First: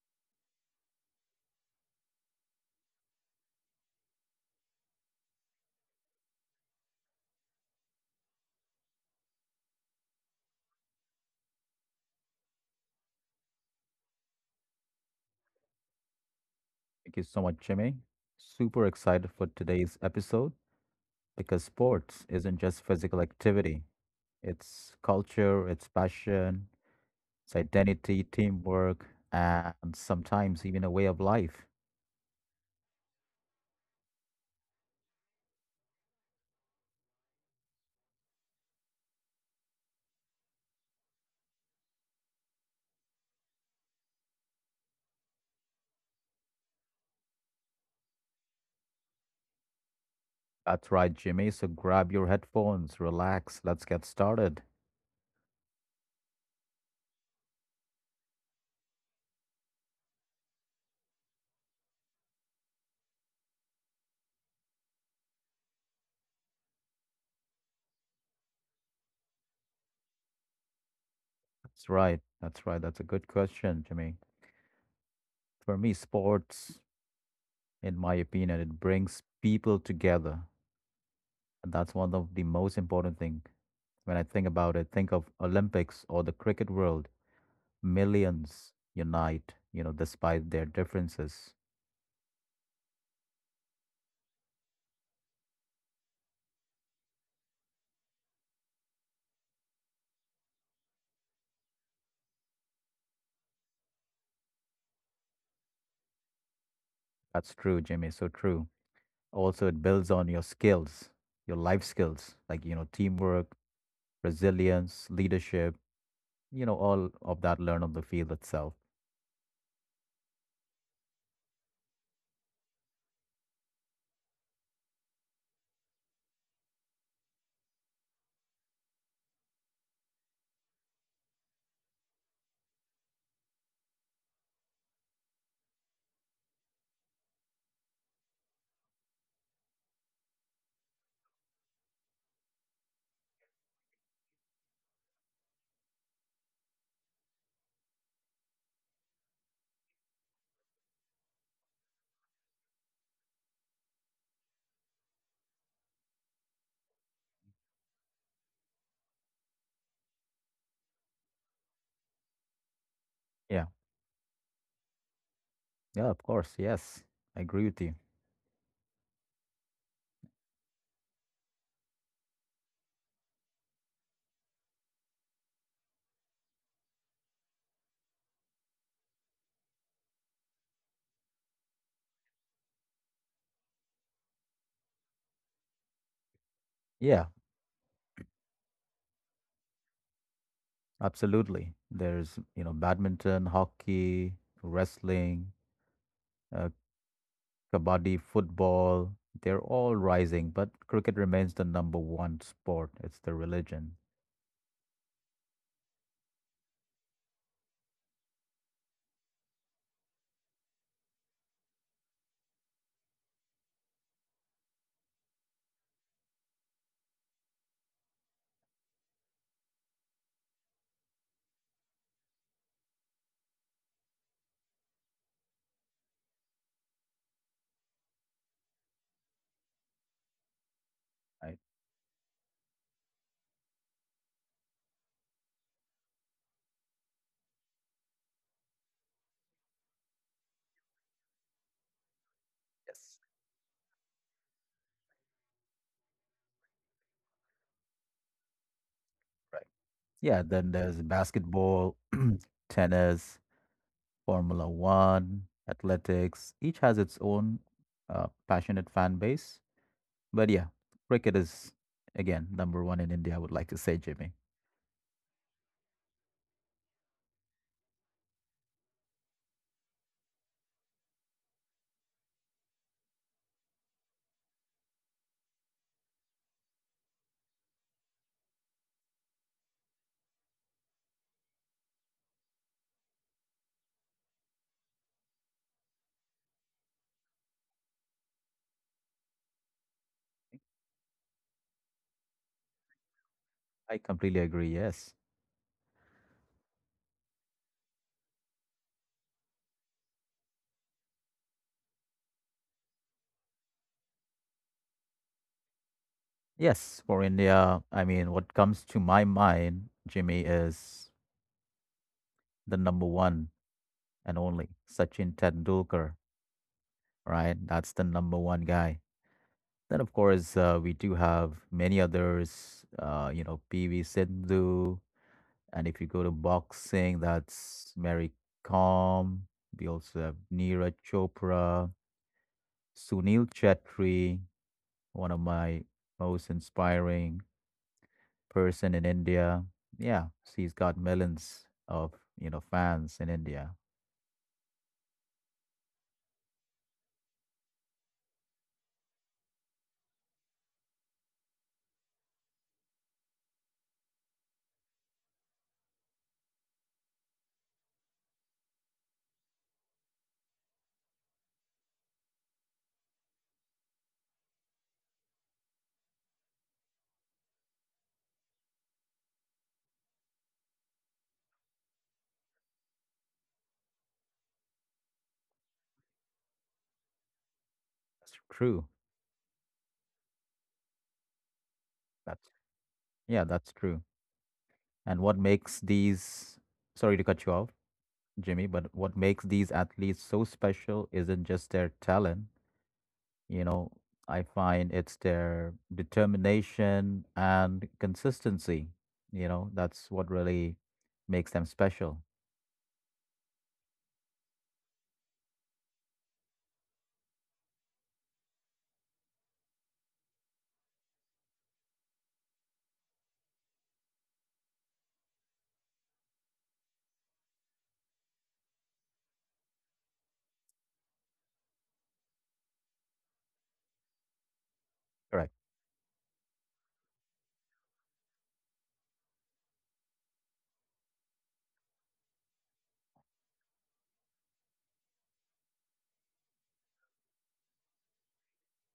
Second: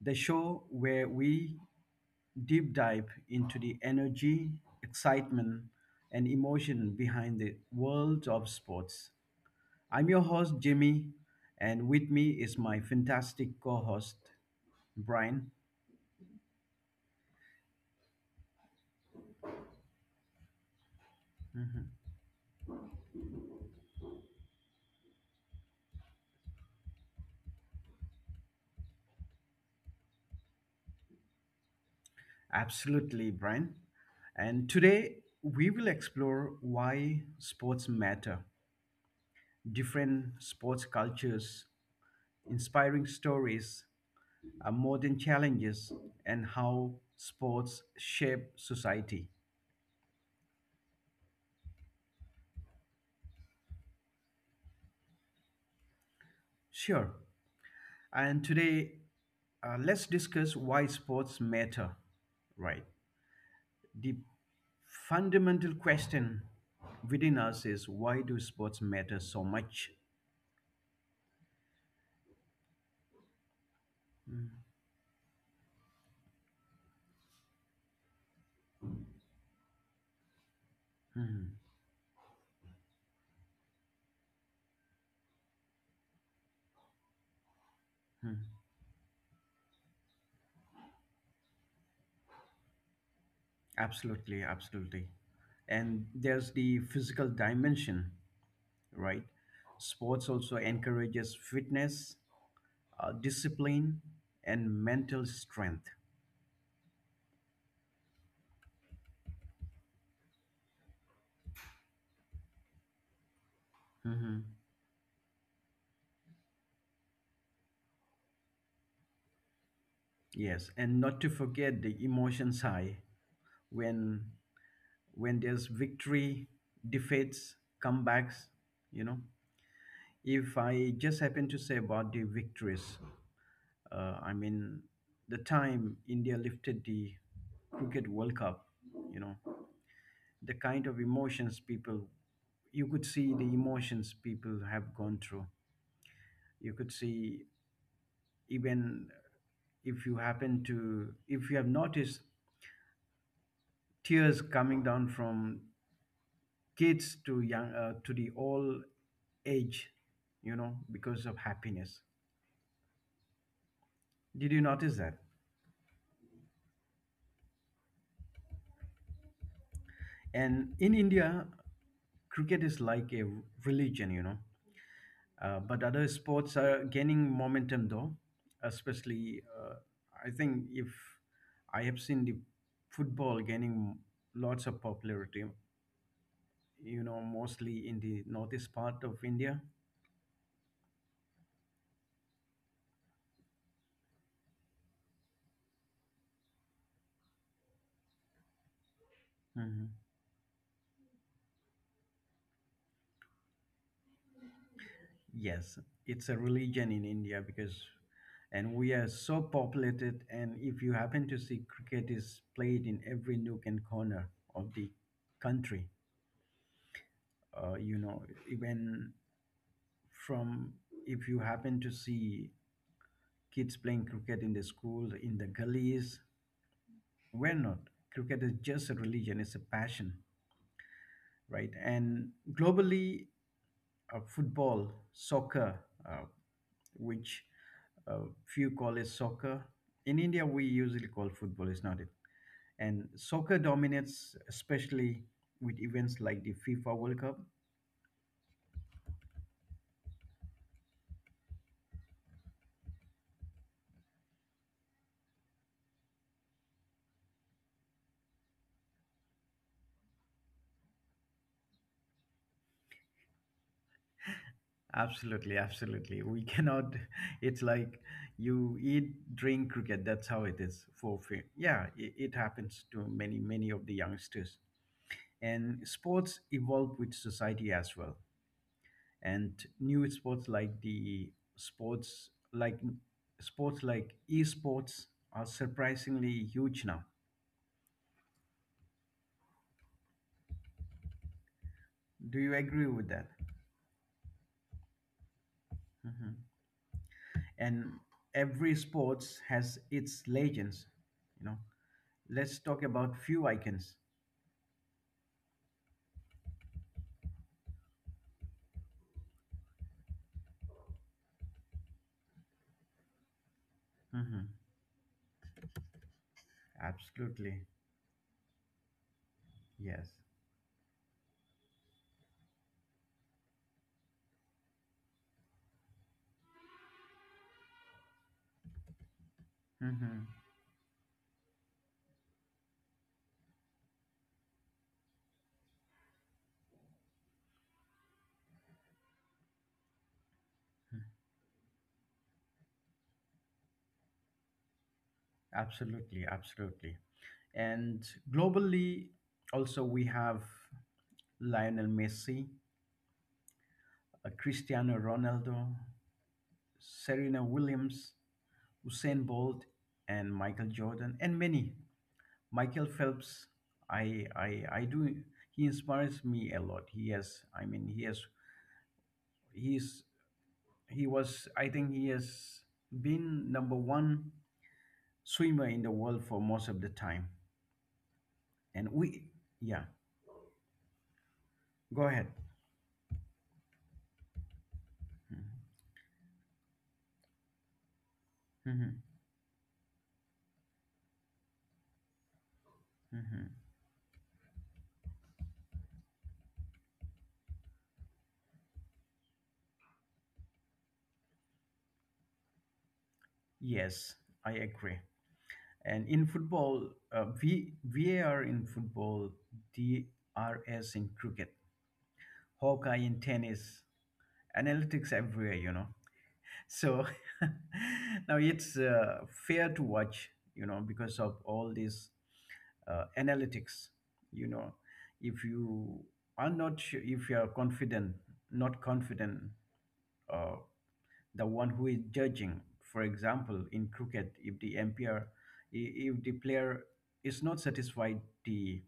the show where we deep dive into the energy, excitement, and emotion behind the world of sports. I'm your host, Jimmy, and with me is my fantastic co host, Brian. Thank you so much, Jimmy. Super excited for today's episode because sports isn't just physical activity, it's culture, it's passion, it's identity, teamwork, and sometimes even a way of life. Absolutely, Brian. And today we will explore why sports matter, different sports cultures, inspiring stories, modern challenges, and how sports shape society. That's right, Jimmy. So grab your headphones, relax, let's get started. Sure. And today, let's discuss why sports matter, right? The fundamental question within us is why do sports matter so much? That's right. That's right. That's a good question, Jimmy. For me, sports, in my opinion, it brings people together. Mhm. That's one of the most important thing. When I think about it, think of Olympics or the cricket world. mhm. Millions unite, you know, despite their differences. Absolutely, absolutely. And there's the physical dimension, right? Sports also encourages fitness, discipline, and mental strength. That's true, Jimmy. So true. Also, it builds on your skills, your life skills, like, you know, teamwork, Hmm resilience, leadership, you know, all of that learn on the field itself. Yes, and not to forget the emotions high when when there's victory, defeats, comebacks. You know, if I just happen to say about the victories, uh, I mean the time India lifted the cricket World Cup. You know, the kind of emotions people you could see the emotions people have gone through. You could see even if you happen to if you have noticed tears coming down from kids to young to the all age, you know, because of happiness. Yeah. Did you notice that? Yeah, of course. Yes. I agree with you. And in India, cricket is like a religion, you know. But other sports are gaining momentum though, especially, I think, if I have seen the football gaining lots of popularity, you know, Yeah, mostly in the northeast part of India. absolutely. There's, you know, badminton, hockey, wrestling, uh, kabaddi, football, they're all Mm-hmm. rising, but cricket remains the number one sport. It's the religion, Yes, it's a religion in India because, and we are so populated. And if you happen to see, cricket is played in every nook and corner of the country. You know, even from, if you happen to see, kids playing cricket in the school, in the gullies, we're not. Cricket is just a religion, it's a passion, right? right? And globally, football, soccer, uh, which uh, few call it soccer. In India, we usually call football, it's not it. And Yes, soccer dominates, especially with events like the FIFA World Cup. right. Yeah, then there's basketball, tennis, Formula One, athletics. Each has its own passionate fan base. But yeah, cricket is, again, number one in India, I would like to say, Jimmy. Absolutely, absolutely. We cannot. It's like you eat, drink cricket. That's how it is for free. Yeah, it happens to many, many of the youngsters. And sports evolve with society as well. And new sports like sports like esports are surprisingly huge now. Do you agree with that? I completely agree. Yes. Hmm And every sports has its legends. You know, let's talk about few icons. Yes, for India, I mean, what comes to my mind, Jimmy, is the number one and Hmm only Sachin Tendulkar, right? Absolutely, That's the number one guy. Then, of yes. course, we do have many others, you know, PV Sindhu. And if you go to boxing, that's Mary Kom. We also hmm have Neeraj Chopra, Sunil Chetri, one of my most inspiring person in India. Yeah, she's got millions of, you know, fans in India. Absolutely, absolutely. And globally, also we have Lionel Messi, Cristiano Ronaldo, Serena Williams, Usain Bolt, and Michael Jordan, and many. Michael Phelps, I do. He inspires me a lot. He has, I mean, he has, he's, he was. I think he has been number one swimmer in the world for most of the time. That's true. And we, yeah, go ahead. That's, yeah, that's true. And what makes these, sorry to cut you off, Jimmy, but Hmm what makes these athletes so special isn't just their talent. hmm You know, I find it's their determination and consistency. You know, that's what really makes them special. Yes, I agree. And in football, VAR in football, DRS in cricket. Hawkeye in tennis, analytics everywhere, you know. So now it's fair to watch, you know, because of all these analytics, you know. If Correct. you are not sure, if you are confident, not confident, uh, the one who is judging, for example, in cricket, if the umpire, if the player is not satisfied, the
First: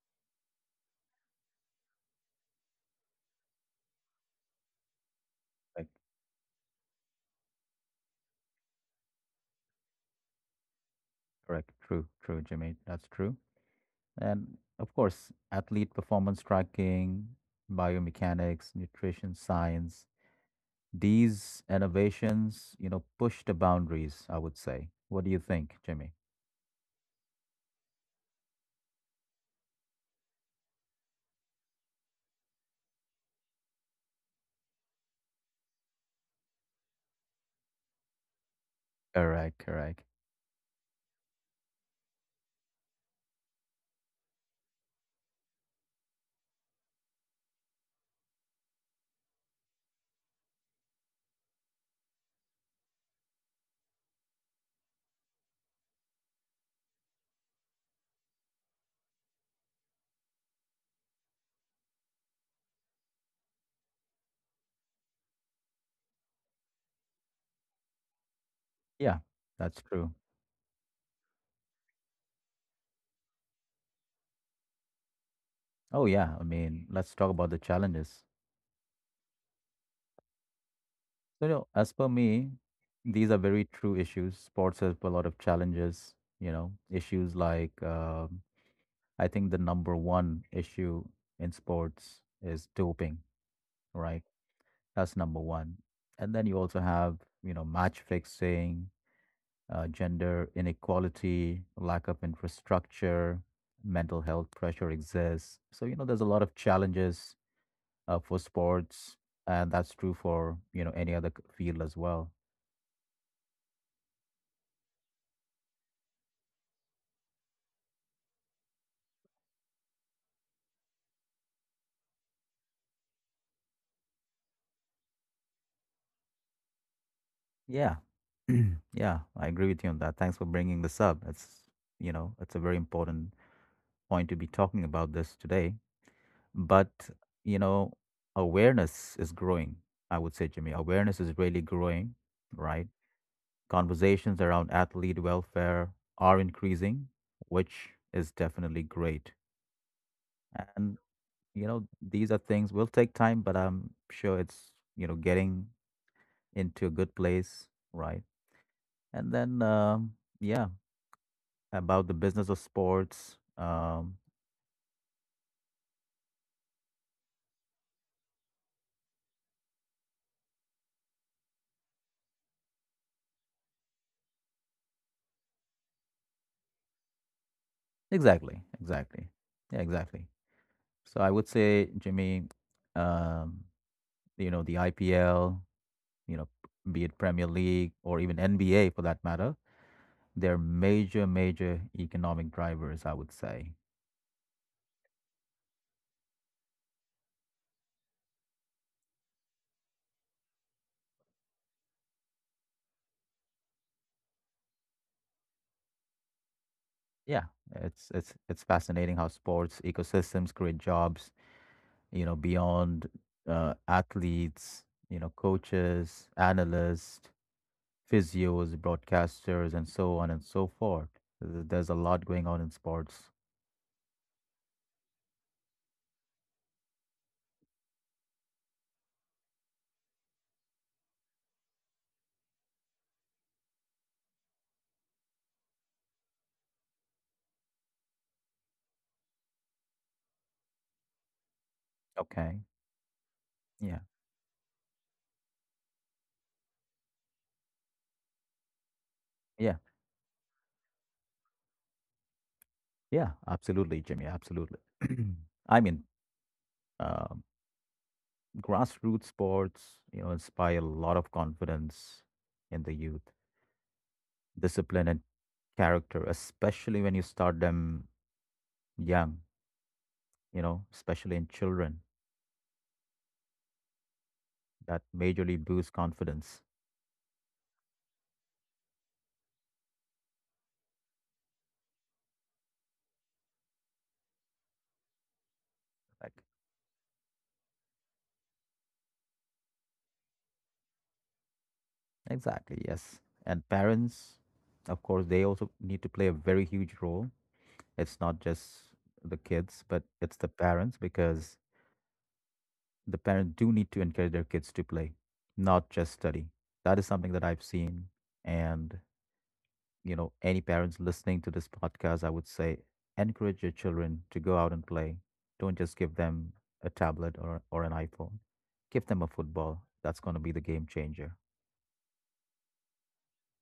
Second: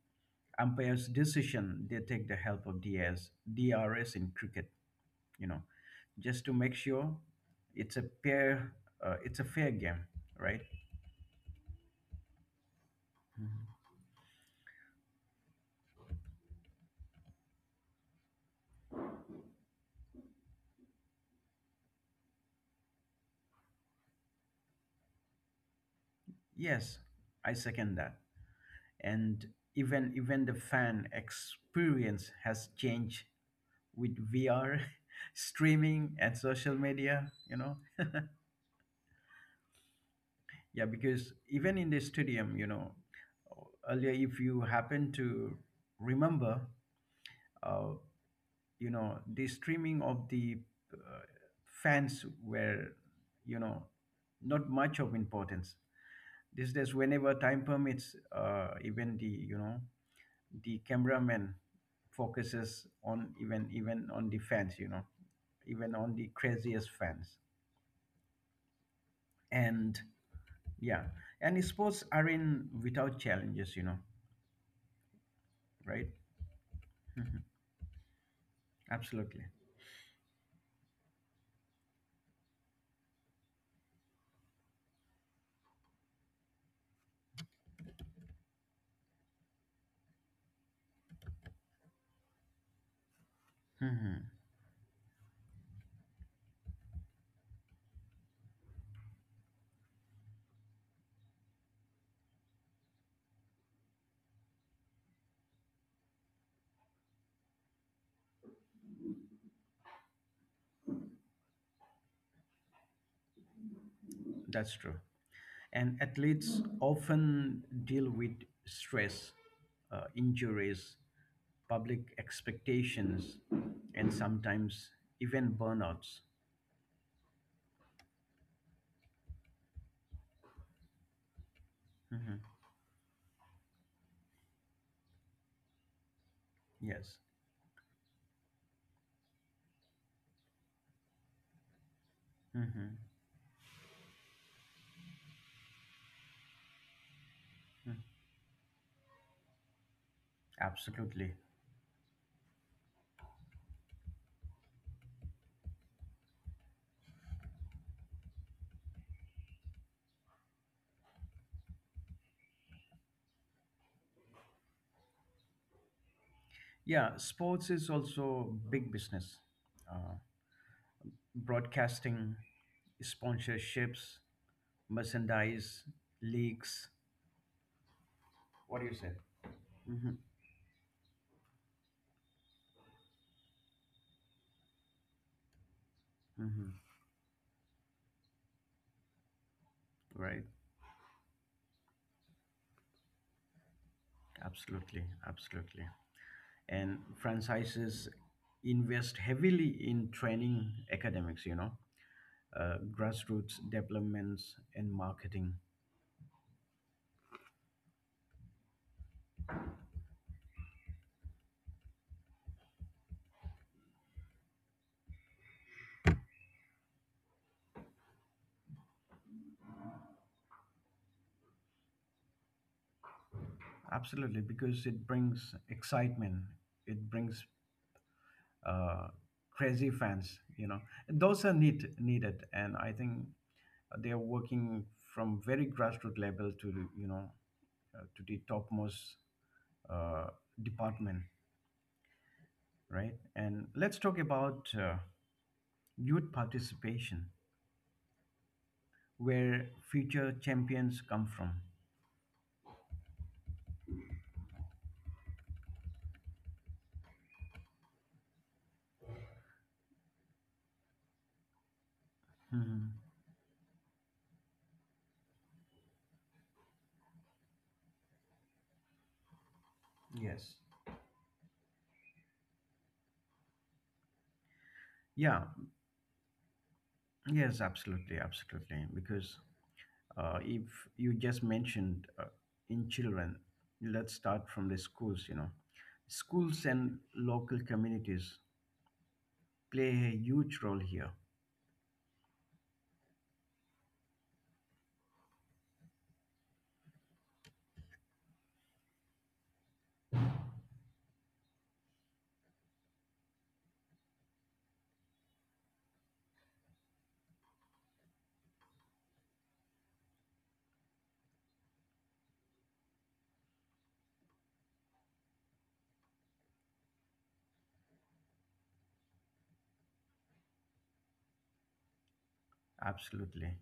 umpire's decision, they take the help of D R S in cricket, you know, Correct. just to make sure it's a fair, it's a fair game, right? Correct. True. True, Jimmy. That's true. And of course, athlete performance tracking, biomechanics, nutrition science, these innovations, you know, push the boundaries, I would say. What do you think, Jimmy? Yes, I second that. And even the fan experience has changed with VR, streaming, and social media. You know, Correct, correct. yeah, because even in the stadium, you know, earlier if you happen to remember, uh, you know, the streaming of the uh, fans were, you know, not much of importance. These days, whenever time permits, even the, you know, the cameraman focuses on even on the fans, you know, even on the craziest fans. Yeah, that's And true. yeah, and sports are not without challenges, you know, Oh, right? yeah. I mean, let's talk about the challenges. Absolutely. So, you know, as per me, these are very true issues. Sports have a lot of challenges, you know, issues like I think the number one issue in sports is doping, right? Mhm. That's number one. And then you also have, you know, match fixing, gender inequality, lack of infrastructure, mental health pressure exists. So, you know, there's a lot of challenges for sports, and that's true for, you know, any other field as well. That's true, and athletes often deal with stress, injuries, public expectations, and sometimes even burnouts. Yeah. Yeah, I agree with you on that. Thanks for bringing this up. It's, you know, Mhm. it's a very important point to be talking about this today. But, Yes. you know, awareness is growing, I would say, Jimmy. Awareness is really growing, right? Mm-hmm. Conversations around athlete welfare are increasing, which Mm-hmm. is definitely great. And, Absolutely. you know, these are things will take time, but I'm sure it's, you know, getting into a good place, right? And then, yeah, about the business of sports. Yeah, sports is also big business. Uh, Broadcasting, sponsorships, merchandise, leaks. Exactly, What do you say? exactly. Yeah, Mm-hmm. exactly. So I would say, Jimmy, um, you know, the IPL, you know, Mm-hmm. be it Premier League or even NBA for that matter. Right. They're major, major economic drivers, I would say. Absolutely. Absolutely. And franchises invest heavily in training academics, you know, grassroots developments and marketing. Yeah, it's fascinating how sports ecosystems create jobs, you know, beyond athletes, you know, coaches, analysts, physios, broadcasters, and so on and so forth. There's a lot going on in sports. Absolutely, because it brings excitement, it brings uh, crazy fans. You know, those are needed, and I think they are working from very grassroots level to the, you know, to the topmost uh, department, Okay. right? And let's Yeah. talk about youth participation, where Yeah. future champions come from. Yeah, absolutely, Jimmy. Absolutely. I mean, uh, grassroots sports, you know, inspire a lot of confidence in the Mhm. youth, discipline and character, especially when you start them young, Yes. you know, especially in children. That Yeah. majorly boosts confidence. Yes. Absolutely. Absolutely. Because if you just mentioned, in children, let's start from the schools, you know, Like, schools and local communities play a huge role here. exactly, yes. And parents, of course, they also need to play a very huge role. It's not just the kids, but it's the parents because the parents do need to encourage their kids to play, not just study. That is something that I've seen. And, you know, any parents listening to this podcast, I would say encourage your children to go out and play. Don't just give them a tablet or an iPhone. Give them a football. That's going to be the game changer. Absolutely,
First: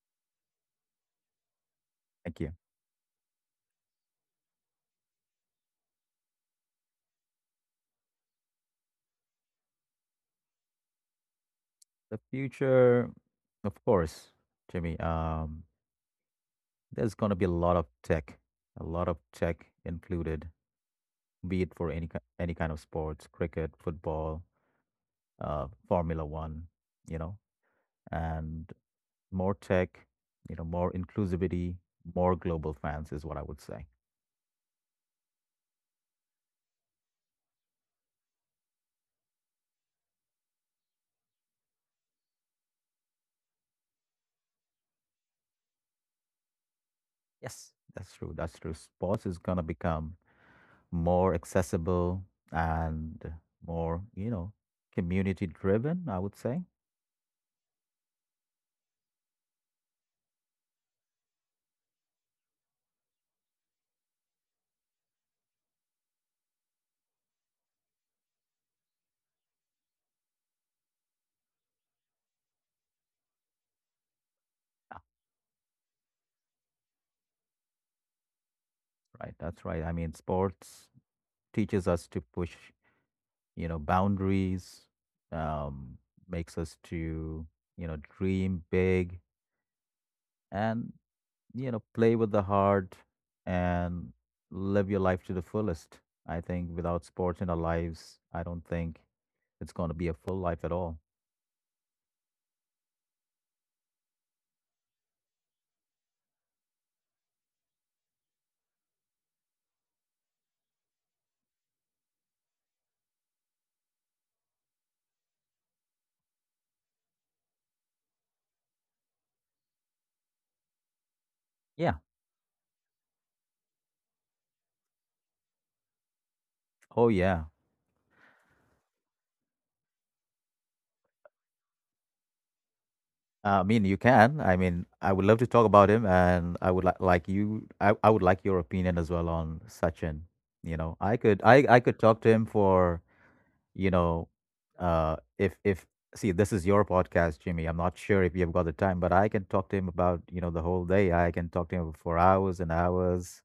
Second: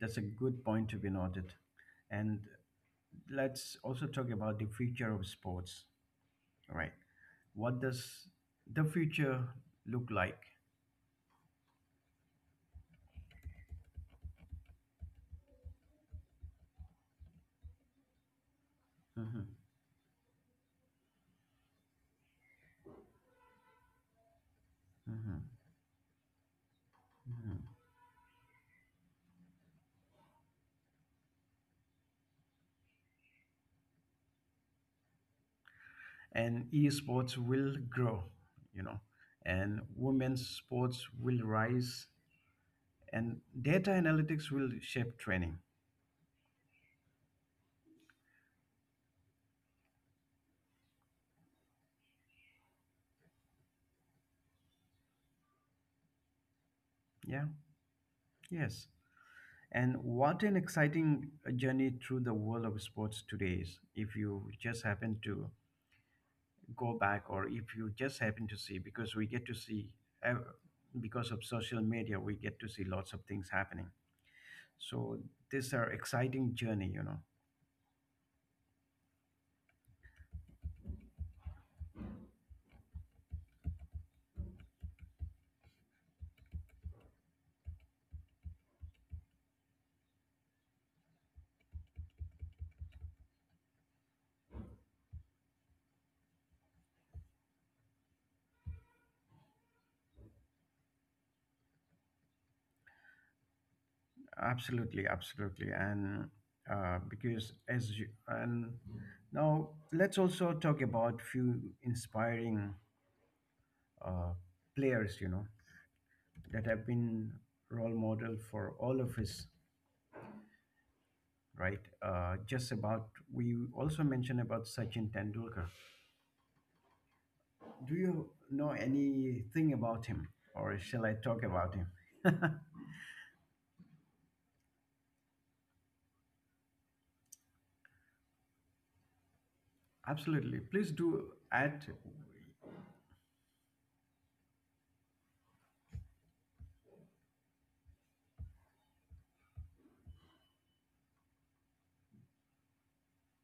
that's a good point to be noted. And Thank you. let's also talk about the future of sports. All right, what does the future look like? The future, of course, Jimmy, there's going to be a lot of tech, a lot of Mhm, tech included, be it for any kind of sports, cricket, football, mhm, Formula One, you know, mhm. and more tech, you know, more inclusivity, more global fans is what I would say. And esports will grow, you know, and women's sports will rise, and data analytics will shape training. Yes, that's true. That's true. Sports is going to become more accessible and more, you know, community driven, I would say. Yeah, yes. And what an exciting journey through the world of sports today is, if you just happen to go back, or if you just happen to see, because we get to see, uh, because of social media we get to see lots of things happening. That's So these are exciting journey, you know. right. That's right. I mean, sports teaches us to push, you know, boundaries, um, makes us to, you know, dream big, and, you know, play with the heart and live your life to the fullest. I think without sports in our lives, I don't think it's going to be a full life at all. Absolutely, absolutely. And because as you and now let's also talk about few inspiring uh, players, you know, that have been role model for all of us, right? Yeah, Just about, we also mentioned about Sachin Tendulkar. oh yeah. Do you know anything about him, or shall I talk about him? I mean, you can. I mean, I would love to talk about him, and I would like your opinion as well on Sachin. Absolutely, You please know, i do could i i add. could talk to him for, you know, if see, this is your podcast, Jimmy. I'm not sure if you've got the time, but I can talk to him about, you know, the whole day. I can talk to him for hours and hours,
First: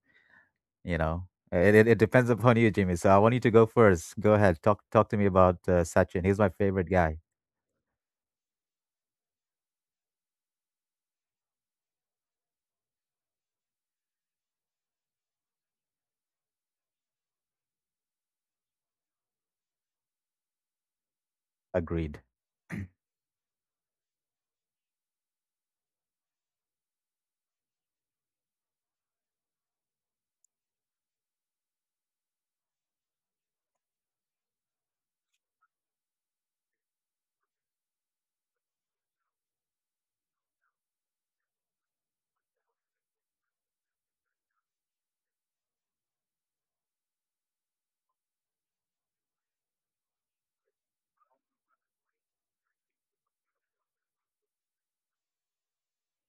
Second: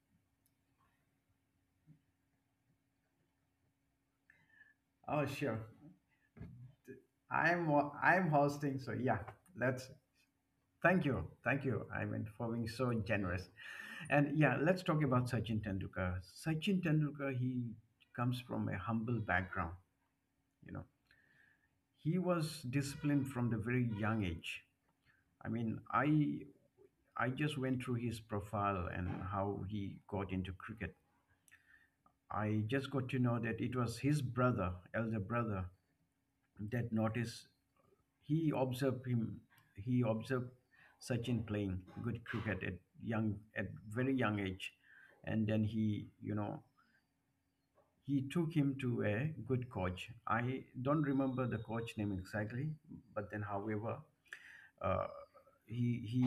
you know. It depends upon you, Jimmy. So I want you to go first. Go ahead, talk to Oh, me about, sure. Sachin. He's my favorite guy. I'm I'm hosting, so yeah. Let's, thank you, thank you. I mean, for being so generous. And yeah, let's talk about Sachin Tendulkar. Sachin Tendulkar, he comes from a humble background, you know. Agreed. He was disciplined from the very young age. i mean i I just went through his profile and how he got into cricket. I just got to know that it was his brother, elder brother, that noticed. He observed him. He observed Sachin playing good cricket at young, at very young age. And then he, you know, he took him to a good coach. I don't remember the coach name exactly, but then however, uh, he he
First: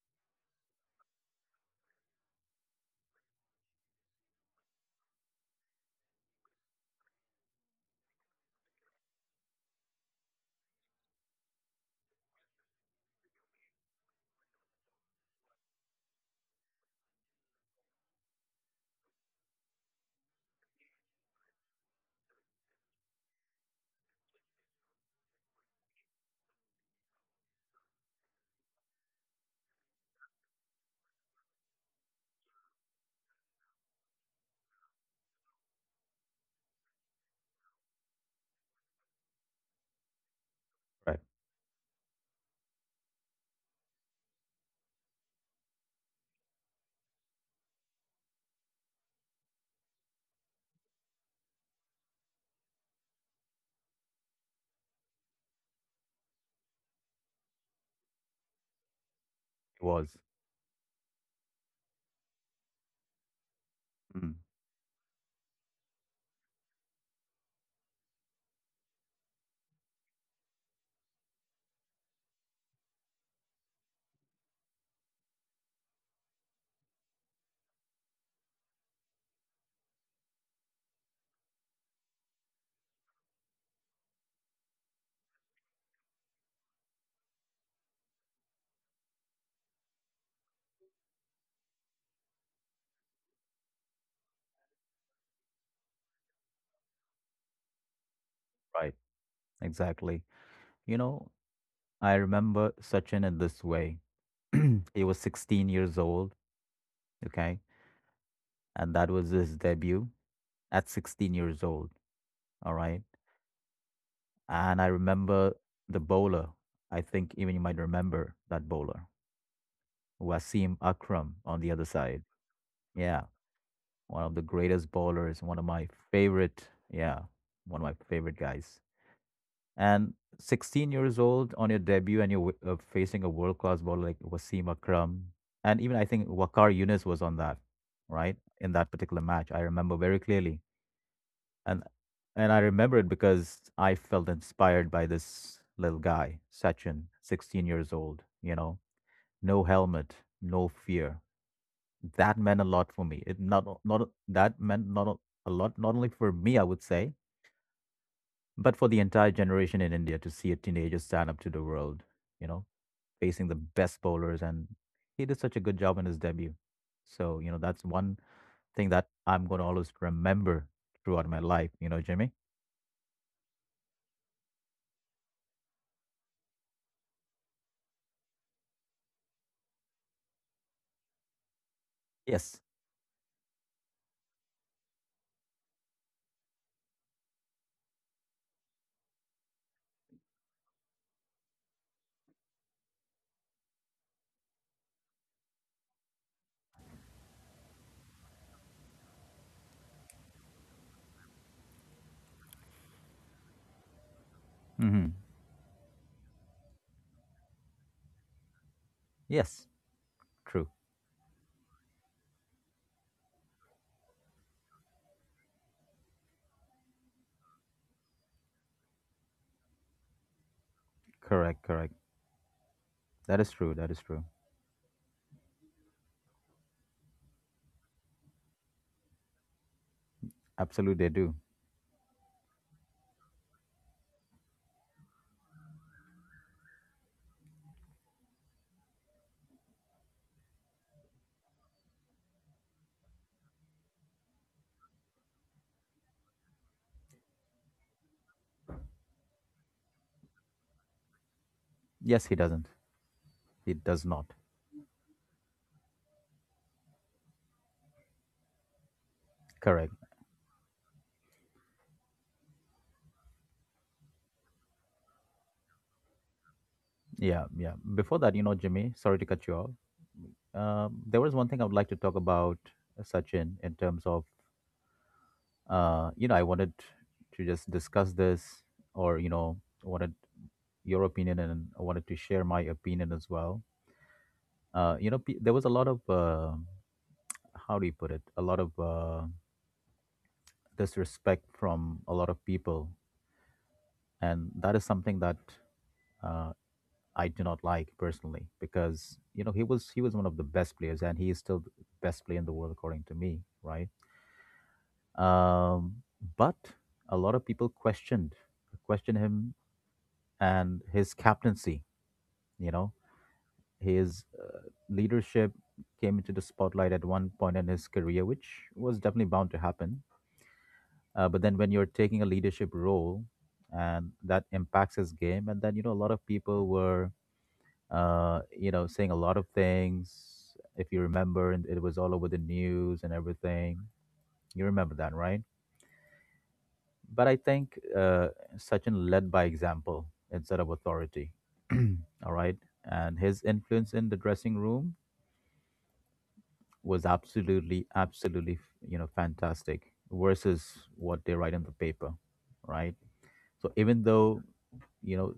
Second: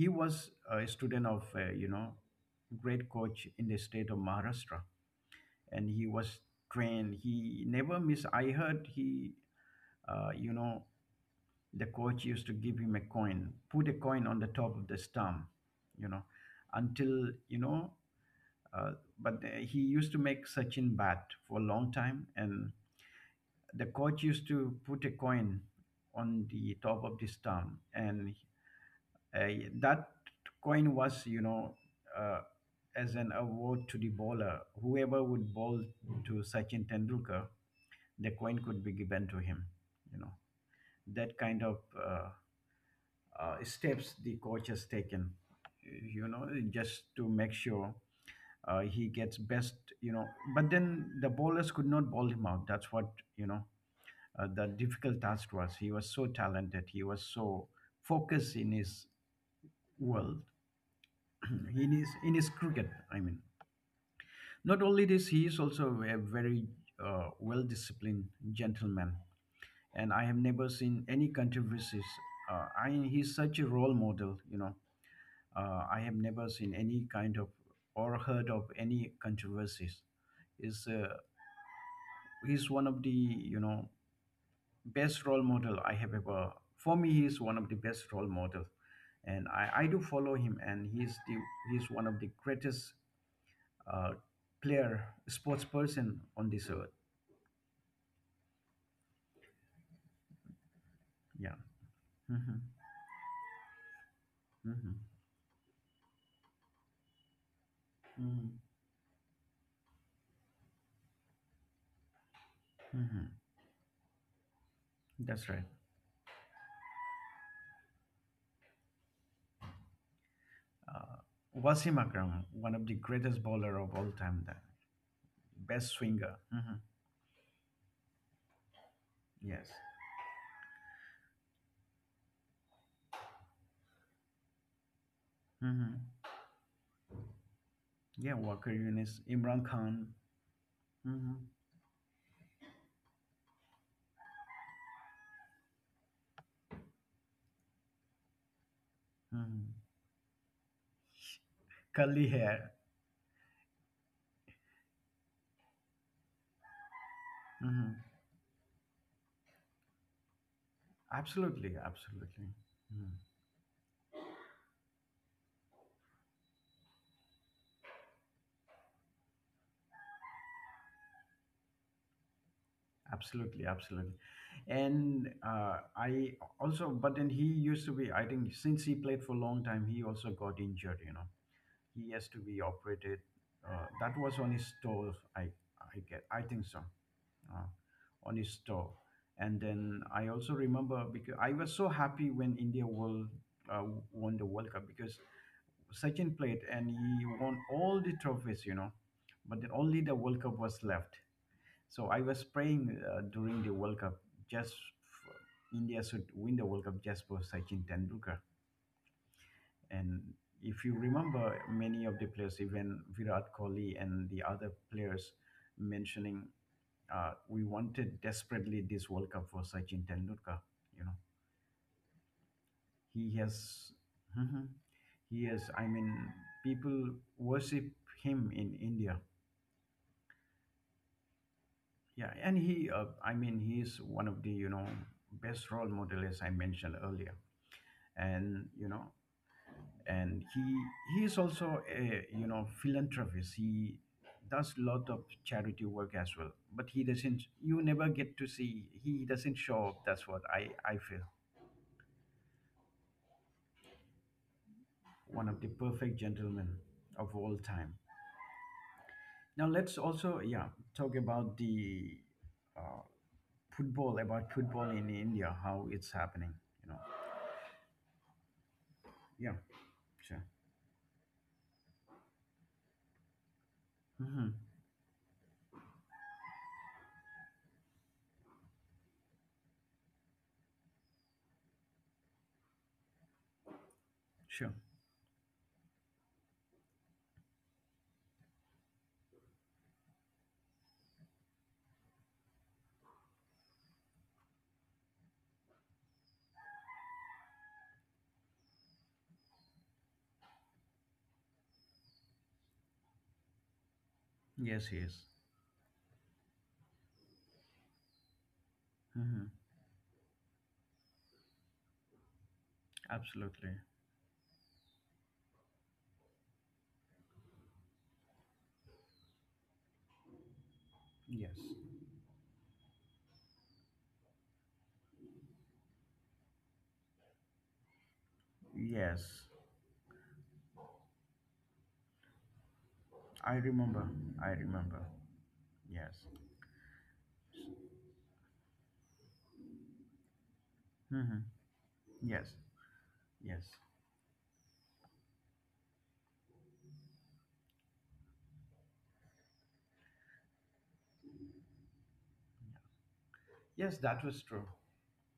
he was a student of, you know, great coach in the state of Maharashtra, and he was trained. He never missed. I heard he, you know, the coach used to give him a coin, put a coin on the top of the stump, you know, until you know. Uh, he used to make Sachin bat for a long time, and the coach used to put a coin on the top of the stump, and Uh, that coin was, you know, uh, as an award to the bowler. Whoever would bowl to Sachin Tendulkar, the coin could be given to him. You know, Right. that kind of steps the coach has taken, you know, just to make sure he gets best, you know. But then the bowlers could not bowl him out. That's what, you know, the difficult task was. He was so talented. He was so focused in his It was world in his cricket, I mean. mm, Not only this, he is also a very well disciplined gentleman, and I have never seen any controversies. I He's such a role model, you know. I have never seen any kind of or heard of any controversies is, he's one of the you know best role model I have ever for me he is one of the best role model. And I do follow him, and he's the, he's one of the greatest uh, player, sports person on this earth. right, exactly, you know. Yeah. I hmm remember Sachin in this way. hmm He was 16 years old, okay, hmm and that was his debut at 16 years old, all right. hmm And I That's remember right. the bowler. I think even you might remember that bowler, Wasim Uh, Akram, on the other Wasim side. Akram, one of the Yeah, greatest bowler of all one of the time, the greatest bowlers, one of my best swinger. favorite. Hmm Yeah, one of my favorite guys. Yes. And 16 years old on your debut, and you're facing a world class bowler like Wasim Akram. And even I hmm think Wakar Yunus was on that, Yeah, right? Walker In that Yunus, particular match. I Imran remember Khan. very clearly. Hmm And and I remember it because I felt inspired by this little guy, Sachin, 16 years old, you know, no hmm helmet, no fear. Curly That meant a hair. lot for me. It not o- not o- that meant not o- a lot not only for me, I would say, Hmm but for the entire generation in India to see a teenager stand up to the Absolutely, world, you absolutely. know, Mm-hmm. facing the best bowlers, and he did such a good job in his debut. So, you know, that's one thing that I'm going to always remember throughout my life, you know, Jimmy. Absolutely, absolutely. And I also, but then he used to be, I think, since he played for a long time, he also got injured, you know. He has to be Yes. operated. Uh, that was on his toe, I think so, uh, on his toe. And then I also remember because I was so happy when India world uh, won the World Cup because Sachin played and he won all the trophies, you know, but then only the World Cup was left. So I was praying during the World Cup just Mhm. for India should win the World Cup just for Sachin Tendulkar. Yes, And true. if you remember, many of the players, even Virat Kohli and the other players, mentioning, we wanted desperately this World Cup for Sachin Tendulkar. You know, Correct, correct. he That is true. has, That is true. Mhm. he has. I mean, people worship him in India. Absolutely, they do. Yeah, and he, he is one of the best role model as I mentioned earlier. And and he is also a philanthropist. He does lot of charity work as well, but he doesn't, you never get to see, he doesn't show up. That's what I feel. Yes, he doesn't. He does not. One of the perfect gentlemen of all time. Now Correct. let's also, yeah, talk about the uh, football, about football in India, how it's happening, you know. Yeah, yeah. Before that, you know, Jimmy, sorry to cut Yeah, you off. sure. There was one thing I would like to talk about, Sachin, in terms of, Hmm. You know, I wanted to just discuss this or, you know, wanted your opinion, and I wanted to share my opinion as well. Sure. You know, there was a lot of, how do you put it? A lot of disrespect from a lot of people, and that is something that uh, I do not like personally, because, you know, he was one of the best players, and he is still the best player in the world according to me, right? Yes, yes. Um, but a lot of people questioned Hmm. him and his captaincy. You know, Absolutely. his leadership came into the spotlight at one point in his career, which was definitely bound to happen. But Yes, then when you're taking a leadership role and that impacts his game, and then, you know, a lot of people were, you know, saying a lot yes. of things. If you remember, and it was all over the news and I everything. remember. I You remember remember. that, right? Yes. But I think, Sachin led by example instead of authority. Hmm. All Yes. right, and his Yes. influence in the dressing room was absolutely, absolutely, you know, fantastic versus what they write in the paper, right? So Yes, even that though was true. you know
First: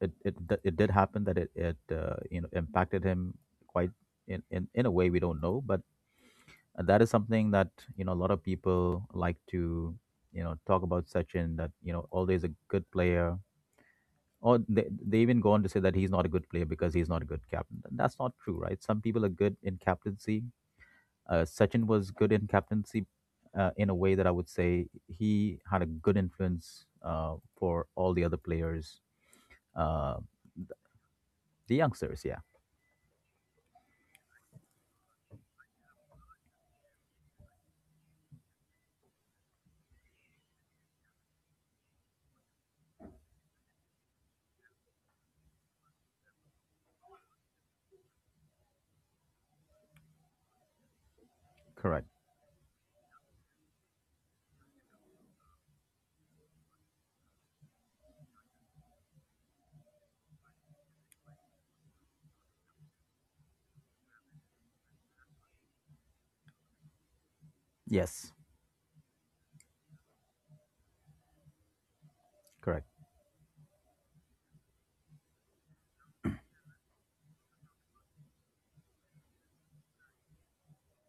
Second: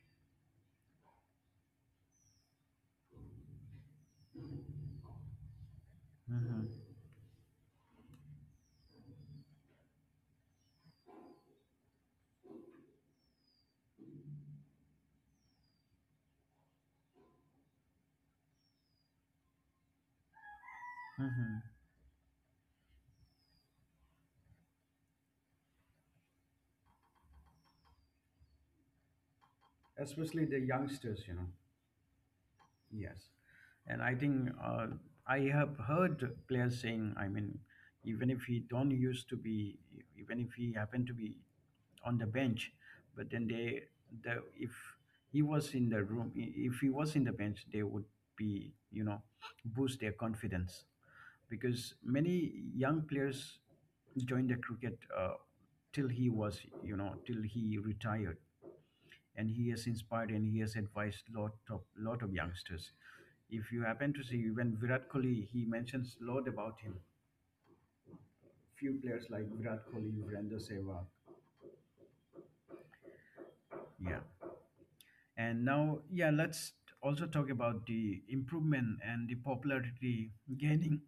it did happen that it impacted him quite in a way we don't know, but Hmm. that is something that a lot of people like to talk about Sachin, that always a good player, or they even go on to say that he's not a good player because he's not a good captain. And that's not true, right? Some people are good in captaincy. Hmm. Sachin was good in captaincy, in a way that I would say he had a good influence for all the other players. uh, Especially the youngsters, you know. the youngsters, yeah. Yes. And I think I have heard players saying, I mean, even if he don't used to be, even if he happened to be on the bench, but then they, the if he was in the room, if he was in the bench, they would be, you know, boost their confidence, because Correct. many young players joined the cricket, till he was, till he retired. And he has inspired and he has advised lot of youngsters. If you happen to see, when Virat Kohli, he mentions lot about him. Yes, Few players like Virat Kohli, Virendra Sehwag. correct. Yeah. And now, yeah, let's also talk about the improvement and the popularity gaining,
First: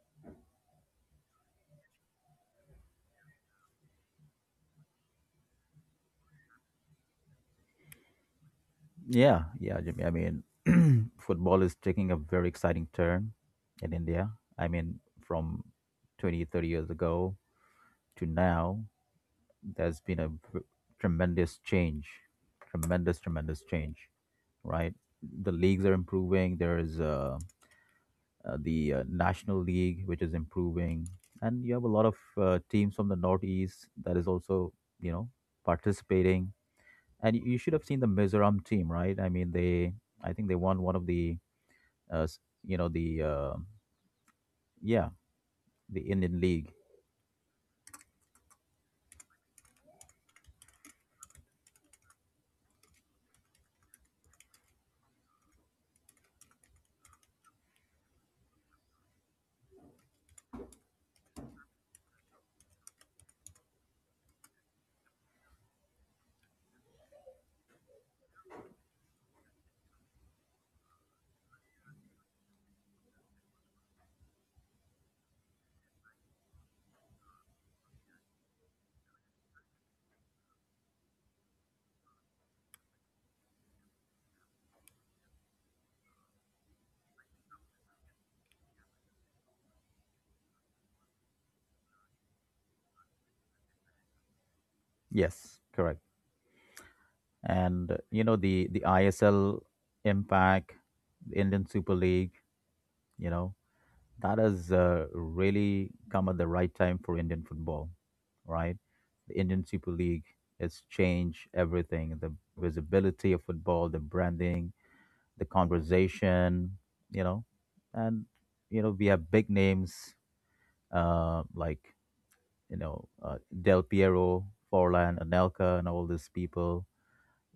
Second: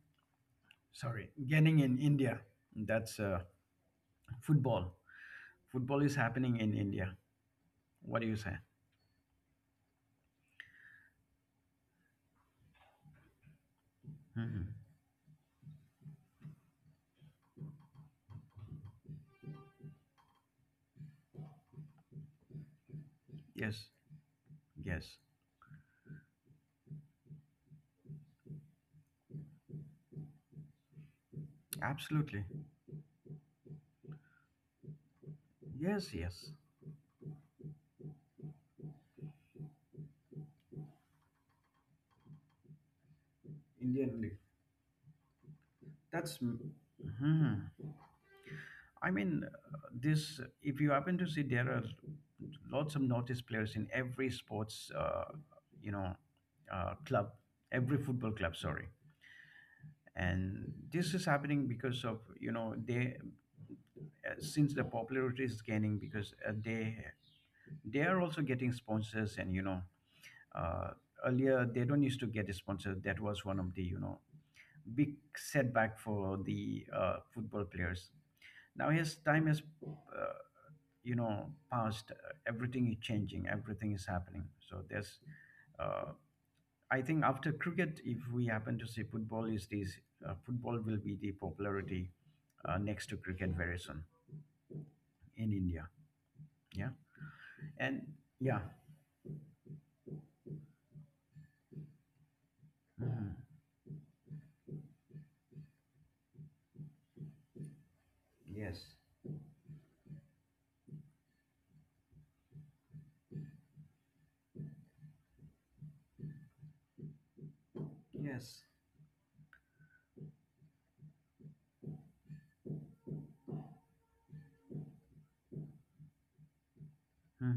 sorry, gaining in India. That's football. Football is happening in India. What do you say? Yeah, yeah, Jimmy. I mean, football is taking a very exciting turn in India. I Mhm. mean, from 20-30 years ago to now, there's been a tremendous change, tremendous Yes, change, right? yes, The leagues are improving. There is the National League, which is improving. And you have a lot of absolutely. Teams from the Northeast that is also, you know, Yes, yes. participating. And you should have seen the Mizoram team, right? I mean, I think they won one of the, uh, s- you know, the, uh, Indian leaf. yeah, the That's. Indian League. Mhm. I mean, this. If you happen to see, there are lots of notice players in every sports, you know, club, every football club. Sorry, and this is happening because of, you know, they, since the popularity is gaining, because they are also getting sponsors, and you know. Uh, earlier, they don't used to get sponsored. That was one of the big setback for the football players. Now his time has, you know, passed. Everything is changing. Everything is happening. So there's. Uh, I think after cricket, if we happen to see, football is this, football will be the popularity next to cricket very soon in Yes, India. correct. Yeah, And and yeah. the ISL Impact, the Indian Super League. You Mhm. know, that has really come at the right time for Indian football, right? Yes, The Indian Super League has changed everything: the visibility of football, the branding, the conversation, you know, and yes. We have big names like Del Piero, Forlan, Anelka, and all these people.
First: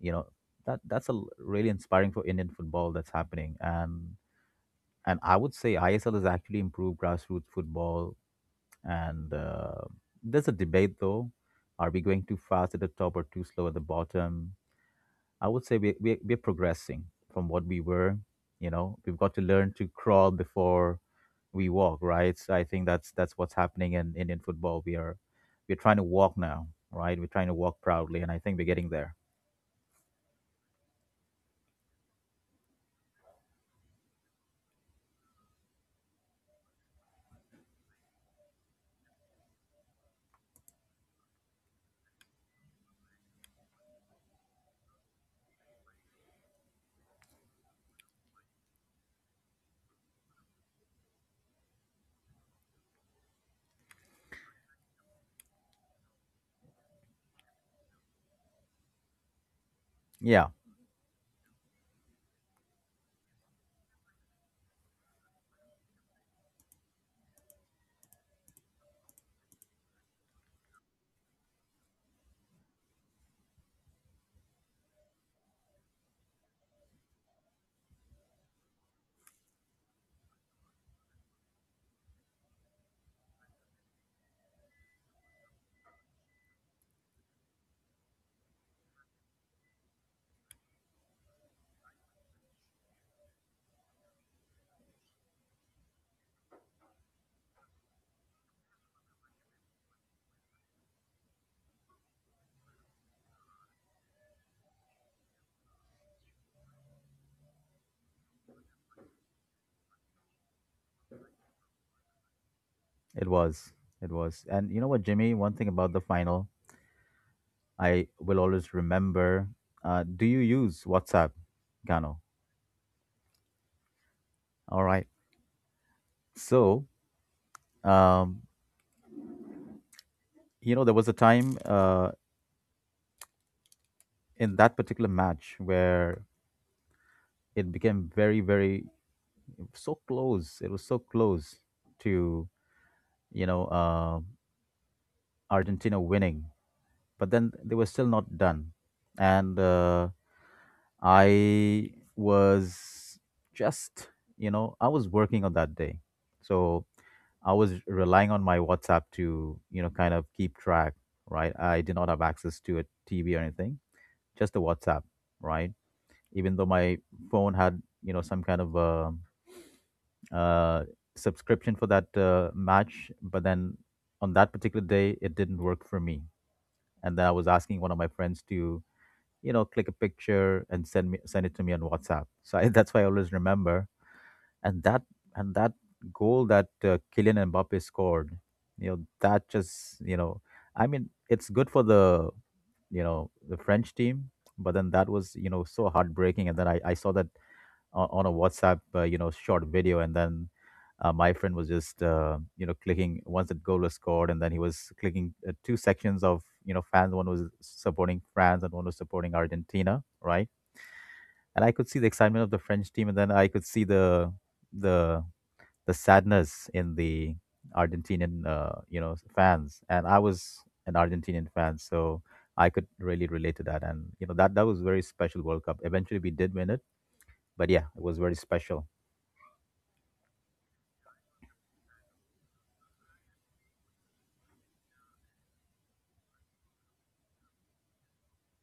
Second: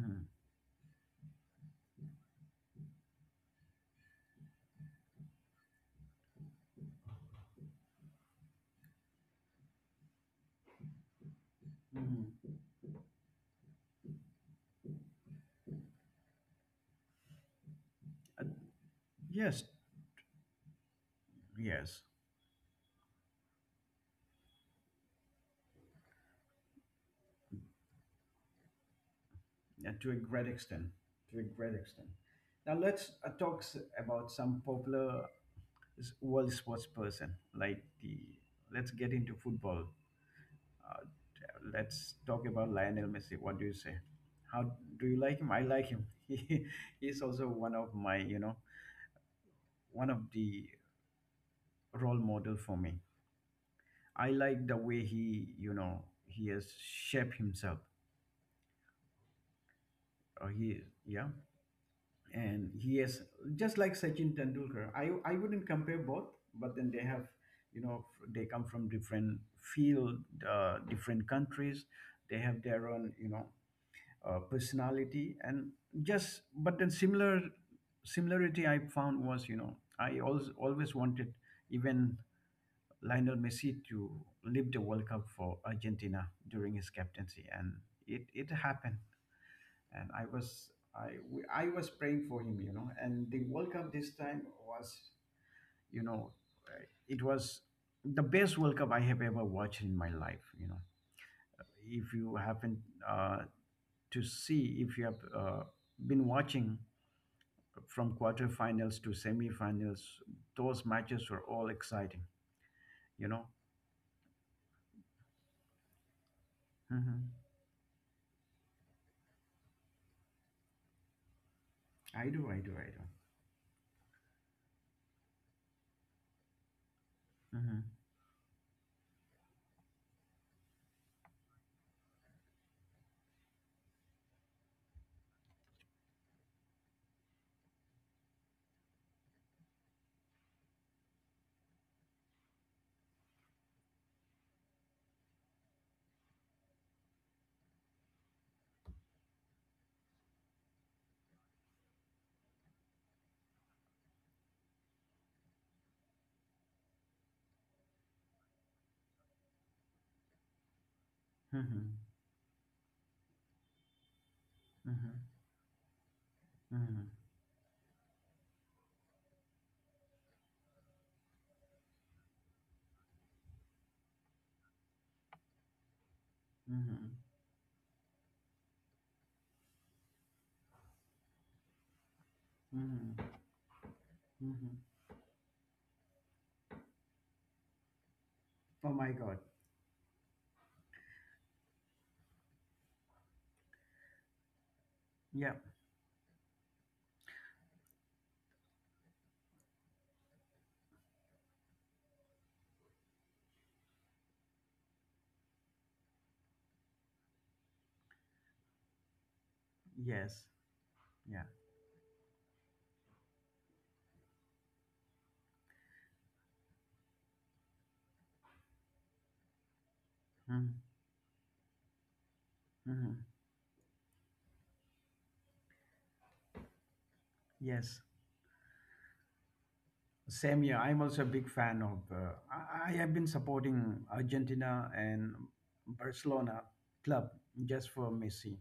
You know that's really inspiring for Indian football that's happening, and I would say ISL has actually improved grassroots football. And there's a debate though: are we going too Mhm. fast at the top or too slow at the bottom? I would say we're progressing from what we were. You know, we've got to Yes, learn to crawl before we walk, yes. right? So I think that's what's happening in Indian football. We're trying to walk now, right? We're trying to walk proudly, and I think we're getting there. Yeah, to a great extent. To a great extent. Now let's, talk about some popular world sports person. Like the, let's get into football. Uh, let's talk about Lionel Messi. What do you say? How do you like him? I like him. He is also one of my, one of the role model for me. I like the way he, he has shaped himself. Or Yeah, he, yeah. And he is just like Sachin Tendulkar. I wouldn't compare both, but then they have, you know, they come from different field, different countries. They have their own, you know, personality and just. But then similarity I found was, you know, I always wanted even Lionel Messi to live the World Cup for Argentina during his captaincy, and it happened. And I was, I was praying for him, you know. And the World Cup this time was, you know, uh, it was the best World Cup I have ever watched in my life. You know, if you happen uh, to see, if you have been watching from quarterfinals to semifinals, those matches were all exciting. it You know. was, it was. And you know what, Jimmy? One thing about the final, Hmm. I will always remember. Do you use WhatsApp, Gano? I do. I do. I do. All right. So, Mhm, um, you know, there was a time in that particular match where it became very very so close, it was so close to you know uh, Argentina winning, but then they were still not done. And I was just, you know, I was working on that day, so I was relying on my WhatsApp to, you know, kind of keep track, right? I did mhm, not have access to a TV or anything, just a WhatsApp, mhm, right? Even though my mhm, phone had, you know, some kind of uh, subscription for that match, but then on that particular day, it didn't work for me. And mhm, then I was asking one of my friends to, you know, click a picture and send it to me on WhatsApp. So I, that's why I always mhm, remember. And mhm. that and that goal that Kylian Mbappe scored, you Oh know, my God. that just you know, I mean, it's good for the, you know, the French team, but then that was, you Yeah. know, so heartbreaking. And then I saw that on a WhatsApp, short video, and then my friend was just, clicking once the goal was scored, and then he was clicking two sections of, you know, fans. One was supporting France, and one was supporting Argentina, Yes. right? Yeah. And I could see the excitement of the French team, and then I could see the the sadness in the Argentinian, fans. And I was Mhm. an Argentinian fan, so I could Mhm. really relate to that. And you know, that was very special World Cup. Eventually, we did win it, but yeah, Yes. it was very special. Same here. I'm also a big fan of. I have been supporting Argentina and Barcelona club just for Messi.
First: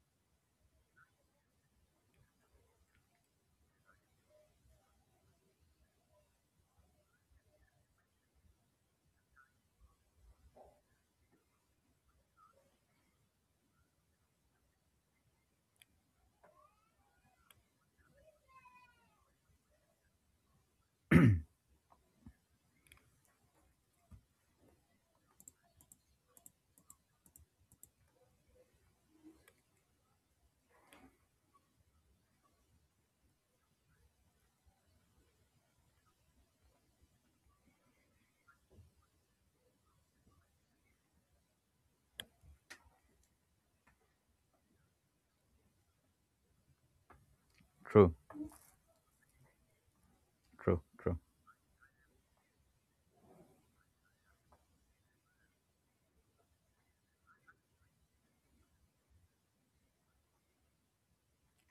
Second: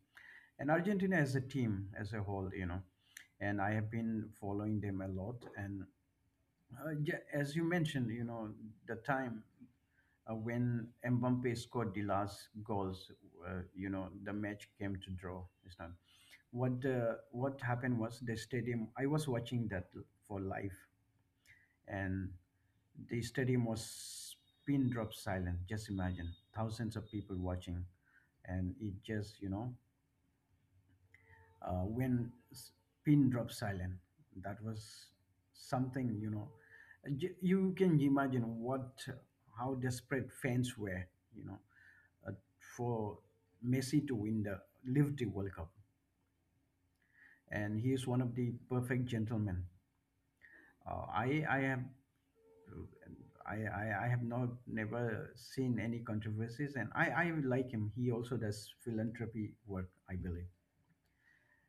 And Argentina as a team as a whole, you know. And I have been following them a lot. And as you mentioned, you know, the time when Mbappe scored the last goals, you know, the match came to draw. It's not what, what happened was the stadium. I was watching that for live, and the stadium was pin drop silent. Just imagine, thousands of people watching, and it just, you know, when pin drop silent. That was something, you know. You can imagine what, how desperate fans were, you know, uh, for Messi to win the, live the World Cup. And he is True, one of the perfect gentlemen. true, uh, true, i i have I have not never seen any controversies, and I like him. He also does philanthropy work, I believe,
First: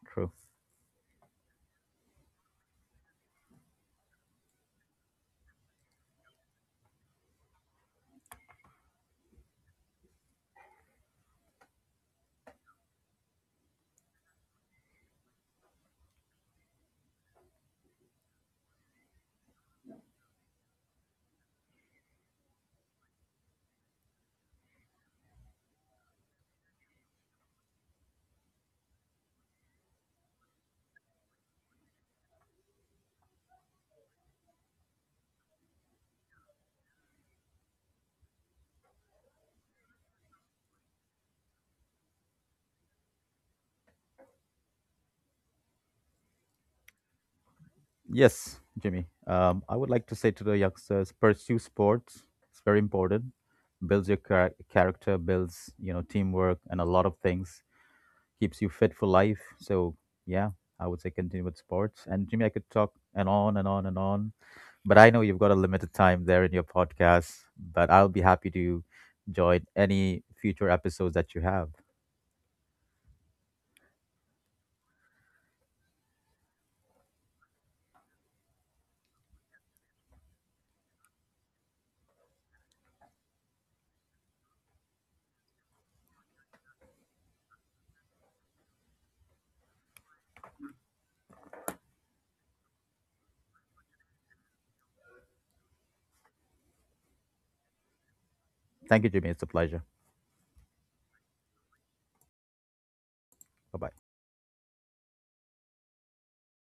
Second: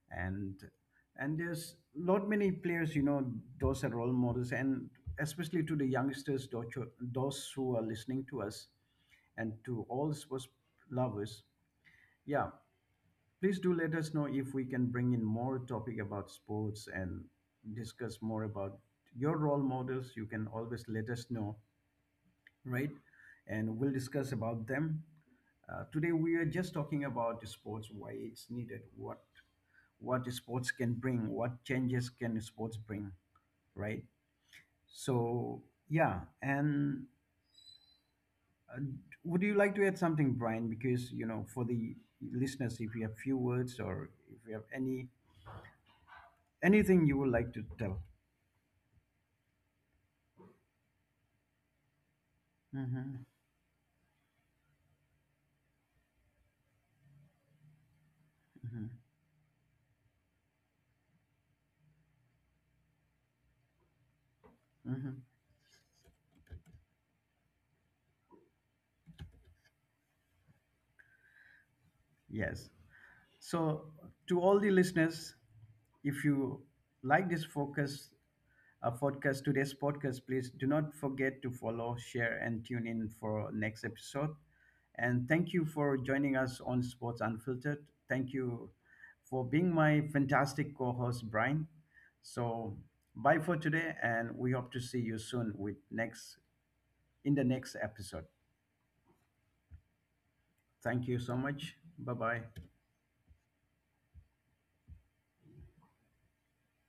true. and. And there's lot many players, you know. Those are role models, and especially to the youngsters, those who, are listening to us, and to all sports lovers. Yeah, please do let us know if we can bring in more topic about sports and discuss more about your role models. You can always let us know, right? And we'll discuss about them. Today we are just talking about sports, why it's needed, what, sports can bring, what changes can sports bring, right? So yeah, and uh, would you like to add something, Brian? Because you know, for the listeners, if you have few words or if you have anything you would like to tell. Yes, Jimmy. I would like to say to the youngsters, pursue sports. It's very Hmm. important. Builds your character, builds, you know, teamwork, and a lot of things. Keeps you Hmm. fit for life. So yeah, I would say continue with sports. And Jimmy, I could talk and on and on and on, but I Hmm. know you've got a limited time there in your podcast. But I'll be happy to join any future episodes that you have. Yes. So to all the listeners, if you like this focus, podcast, today's podcast, please do not forget to follow, share, and tune in for next episode. And thank you for joining us on Sports Unfiltered. Thank you for being my fantastic co host, Brian. So, bye for today, and we hope to see you soon with next, in the next episode. Thank you, Jimmy. It's a pleasure. Thank you so much. Bye bye. Bye bye.